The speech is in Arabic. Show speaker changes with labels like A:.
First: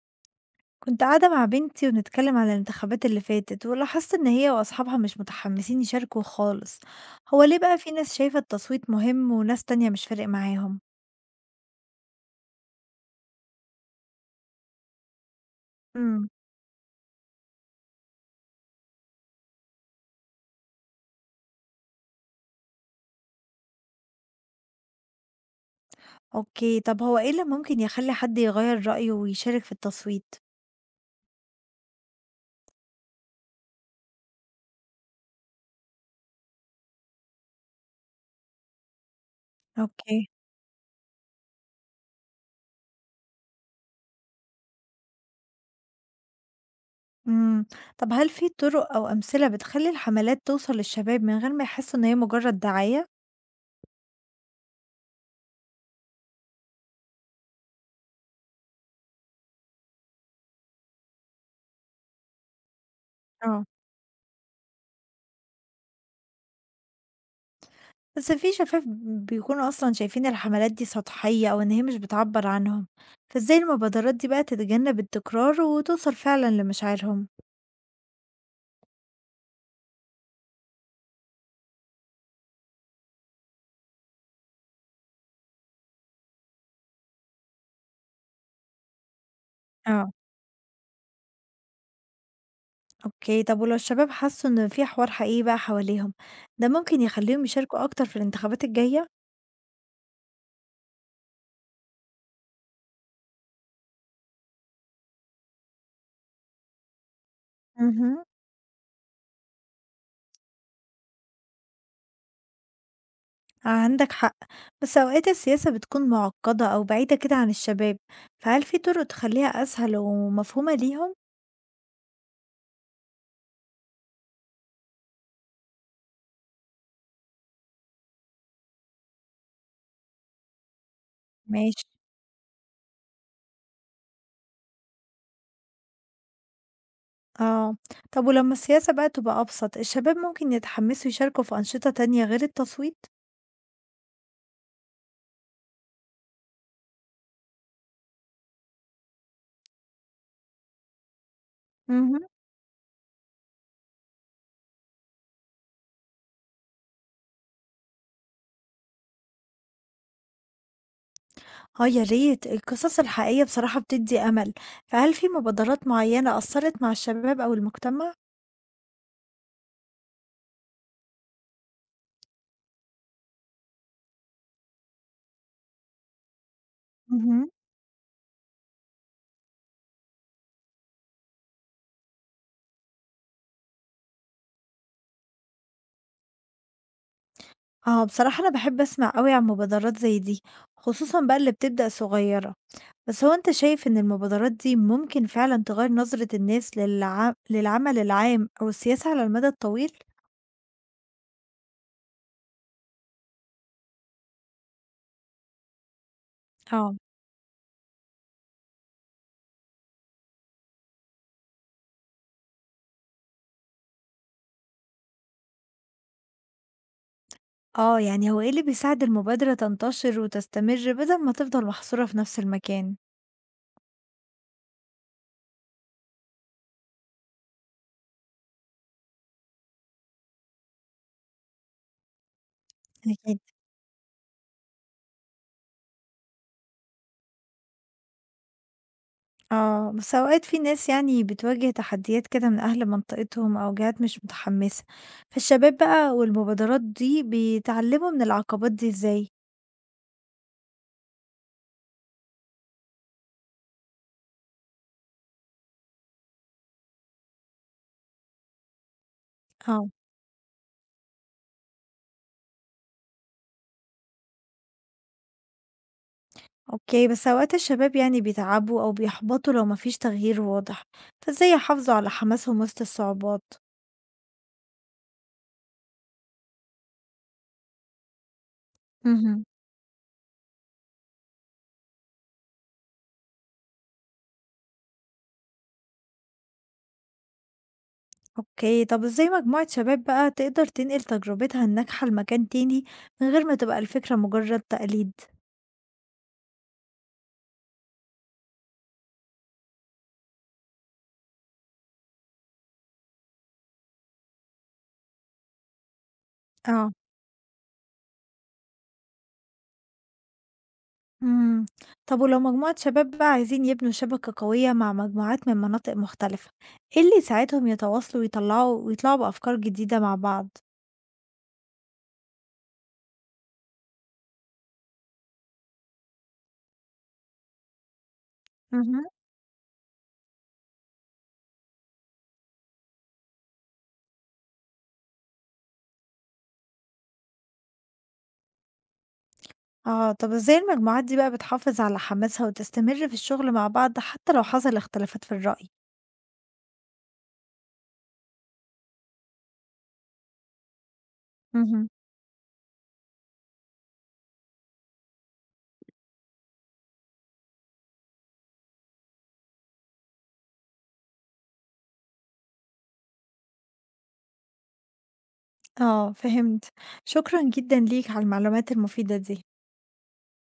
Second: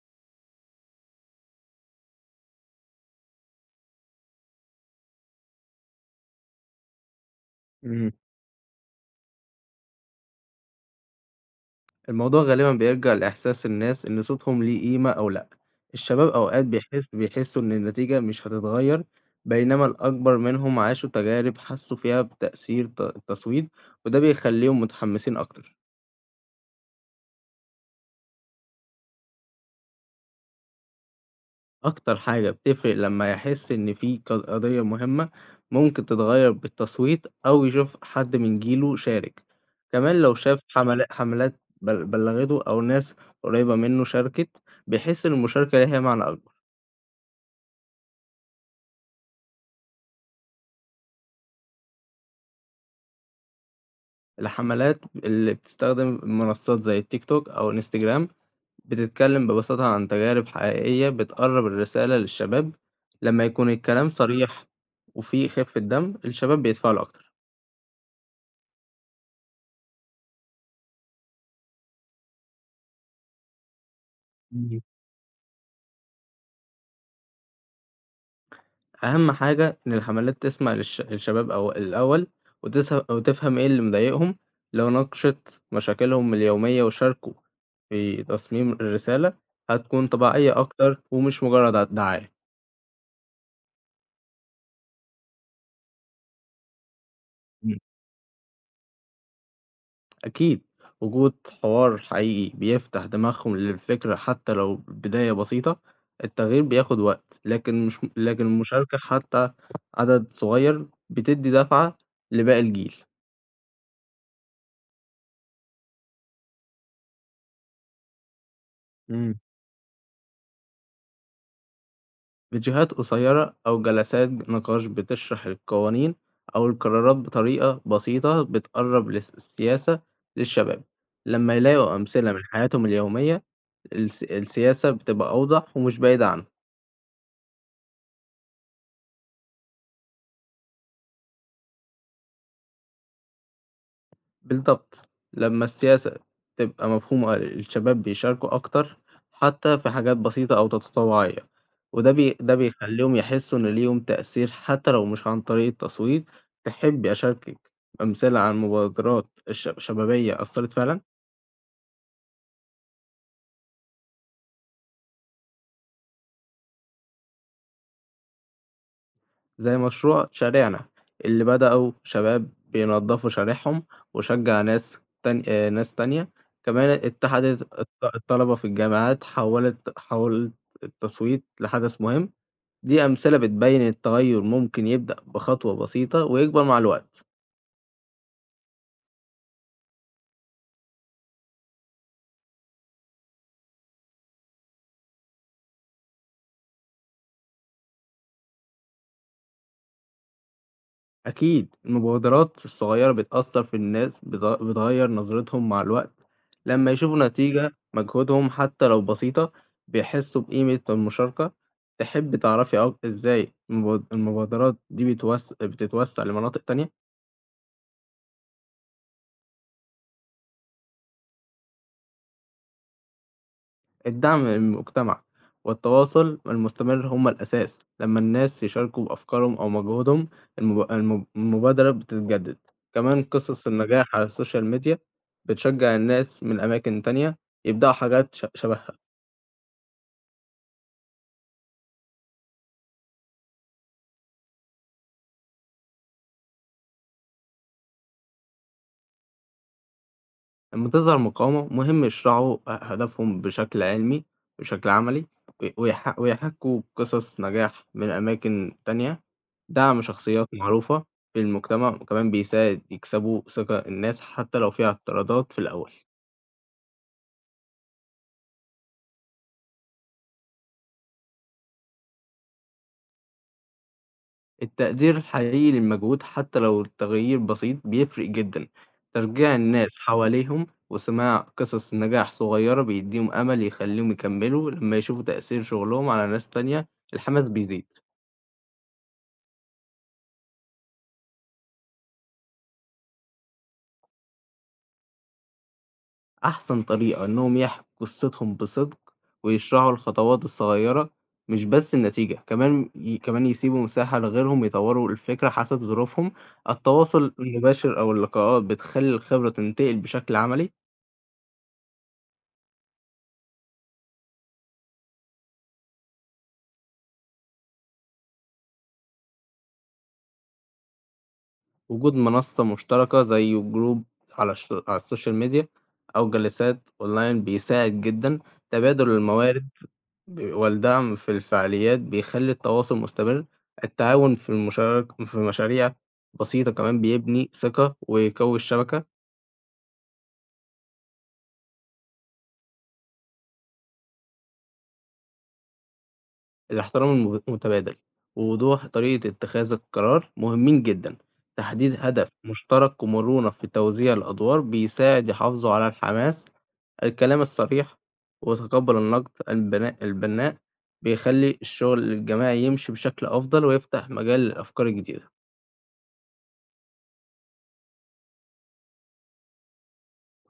A: كنت قاعدة مع بنتي ونتكلم على الانتخابات اللي فاتت ولاحظت إن هي وأصحابها مش متحمسين يشاركوا خالص. هو ليه بقى في
B: إمم،
A: ناس شايفة التصويت مهم وناس تانية مش فارق معاهم؟
B: الموضوع غالبًا بيرجع لإحساس الناس إن صوتهم ليه قيمة أو لأ،
A: امم
B: الشباب أوقات بيحسوا إن النتيجة مش هتتغيّر، بينما الأكبر منهم عاشوا تجارب حسوا فيها بتأثير التصويت، وده بيخلّيهم متحمسين أكتر.
A: أوكي، طب هو إيه اللي ممكن يخلي حد يغير رأيه ويشارك في التصويت؟
B: أكتر حاجة بتفرق لمّا يحس إن في قضية مهمة ممكن تتغيّر بالتصويت أو يشوف حد من جيله شارك، كمان
A: أوكي
B: لو شاف حملات بلّغته أو ناس قريبة منه شاركت، بيحس إن المشاركة ليها معنى أكبر.
A: امم طب هل في طرق أو أمثلة بتخلي الحملات توصل للشباب من غير ما يحسوا إن هي مجرد دعاية؟
B: الحملات اللي بتستخدم منصات زي التيك توك أو انستجرام بتتكلم ببساطة عن تجارب حقيقية بتقرب الرسالة للشباب لما
A: اه
B: يكون الكلام صريح وفيه خفة دم الشباب بيتفاعلوا أكتر.
A: بس في شفاف بيكونوا أصلًا شايفين الحملات دي سطحية أو إن هي مش بتعبّر عنهم، فإزاي المبادرات دي بقى
B: مم.
A: تتجنب التكرار وتوصل فعلًا لمشاعرهم؟
B: أهم حاجة إن الحملات تسمع للشباب أو الأول وتفهم إيه اللي مضايقهم، لو ناقشت مشاكلهم اليومية وشاركوا في تصميم الرسالة هتكون
A: اه.
B: طبيعية أكتر ومش مجرد دعاية.
A: أوكي، طب ولو الشباب حسوا إن في حوار حقيقي بقى حواليهم، ده ممكن يخلّيهم يشاركوا أكتر في الانتخابات الجاية؟
B: أكيد، وجود حوار حقيقي بيفتح دماغهم للفكرة حتى لو البداية بسيطة. التغيير بياخد وقت لكن مش
A: اهم.
B: لكن المشاركة حتى عدد صغير بتدي دفعة لباقي الجيل.
A: عندك حق، بس أوقات السياسة بتكون معقدة أو بعيدة كده عن الشباب، فهل في طرق
B: امم
A: تخليها أسهل ومفهومة ليهم؟
B: فيديوهات قصيرة أو جلسات نقاش بتشرح القوانين أو القرارات بطريقة بسيطة بتقرب السياسة للشباب لما
A: ماشي.
B: يلاقوا أمثلة من حياتهم اليومية، السياسة بتبقى أوضح ومش بعيدة عنهم.
A: آه، طب ولما السياسة بقى تبقى أبسط، الشباب ممكن يتحمسوا يشاركوا في أنشطة تانية غير التصويت؟
B: بالضبط، لمّا السياسة تبقى مفهومة الشباب بيشاركوا أكتر، حتى في حاجات بسيطة أو تطوعية، وده
A: مهم.
B: بي ده بيخلّيهم يحسّوا إن ليهم تأثير حتى لو مش عن طريق التصويت. تحبّي أشاركِك أمثلة عن مبادرات شبابية أثّرت فعلًا؟
A: آه يا ريت، القصص الحقيقية بصراحة بتدي أمل، فهل في مبادرات معينة أثرت مع الشباب أو المجتمع؟
B: زي مشروع شارعنا اللي بدأوا شباب بينضّفوا شارعهم وشجّع ناس تان ناس تانية، كمان
A: مهم.
B: اتحدت الطلبة في الجامعات حولت التصويت لحدث مهم. دي أمثلة بتبين إن التغير ممكن يبدأ بخطوة بسيطة ويكبر مع الوقت.
A: آه بصراحة أنا بحب أسمع أوي عن مبادرات زي دي، خصوصا بقى اللي بتبدأ صغيرة، بس هو أنت شايف إن المبادرات دي ممكن فعلا تغير نظرة الناس للعمل العام أو السياسة على المدى الطويل؟
B: أكيد، المبادرات الصغيرة بتأثر في الناس، بتغير نظرتهم مع الوقت، لما
A: آه
B: يشوفوا نتيجة مجهودهم حتى لو بسيطة بيحسوا بقيمة المشاركة. تحب تعرفي إزاي المبادرات دي بتتوسع لمناطق تانية؟
A: آه، يعني هو إيه اللي بيساعد المبادرة تنتشر وتستمر بدل ما تفضل محصورة في نفس المكان؟
B: الدعم من المجتمع والتواصل المستمر هما الأساس، لما الناس يشاركوا بأفكارهم أو مجهودهم المبادرة بتتجدد، كمان
A: أكيد.
B: قصص النجاح على السوشيال ميديا بتشجع الناس من أماكن تانية يبدأوا حاجات شبهها.
A: آه بس أوقات في ناس يعني بتواجه تحديات كده من أهل منطقتهم أو جهات مش متحمسة، فالشباب بقى والمبادرات دي بيتعلموا من العقبات دي إزاي؟
B: لما تظهر مقاومة مهم يشرحوا هدفهم بشكل عملي، ويحكوا قصص نجاح من أماكن تانية.
A: اه.
B: دعم شخصيات معروفة في المجتمع وكمان بيساعد يكسبوا ثقة الناس حتى لو فيها اعتراضات في الأول.
A: أوكي، بس أوقات الشباب يعني بيتعبوا أو بيحبطوا لو مفيش تغيير واضح، فإزاي يحافظوا على حماسهم وسط الصعوبات؟
B: التقدير الحقيقي للمجهود حتى لو التغيير بسيط بيفرق جدا، تشجيع الناس حواليهم وسماع قصص نجاح صغيرة بيديهم أمل يخليهم يكملوا، لما يشوفوا تأثير شغلهم على ناس تانية الحماس بيزيد.
A: أوكي، طب إزاي مجموعة شباب بقى تقدر تنقل تجربتها الناجحة لمكان تاني من غير ما تبقى الفكرة مجرد تقليد؟
B: أحسن طريقة إنهم يحكوا قصتهم بصدق، ويشرحوا الخطوات الصغيرة مش بس النتيجة، كمان يسيبوا مساحة لغيرهم يطوروا الفكرة حسب ظروفهم،
A: اه
B: التواصل المباشر أو اللقاءات بتخلّي الخبرة تنتقل بشكل عملي.
A: امم طب ولو مجموعة شباب بقى عايزين يبنوا شبكة قوية مع مجموعات من مناطق مختلفة، إيه اللي يساعدهم يتواصلوا ويطلعوا بأفكار جديدة مع بعض؟
B: وجود منصة مشتركة زي جروب على على السوشيال ميديا أو جلسات أونلاين بيساعد جدًا،
A: مهم.
B: تبادل الموارد والدعم في الفعاليات بيخلّي التواصل مستمر، التعاون في المشارك في مشاريع بسيطة كمان بيبني ثقة ويقوي الشبكة.
A: اه، طب إزاي المجموعات دي بقى بتحافظ على حماسها وتستمر في الشغل مع بعض حتى لو حصل اختلافات في الرأي؟
B: الاحترام المتبادل، ووضوح طريقة اتخاذ القرار مهمين جدًا،
A: مهم.
B: تحديد هدف مشترك ومرونة في توزيع الأدوار بيساعد يحافظوا على الحماس، الكلام الصريح وتقبُّل النقد البناء بيخلّي الشغل الجماعي يمشي بشكل أفضل ويفتح مجال للأفكار الجديدة.
A: اه فهمت، شكرا جدا ليك على المعلومات المفيدة دي.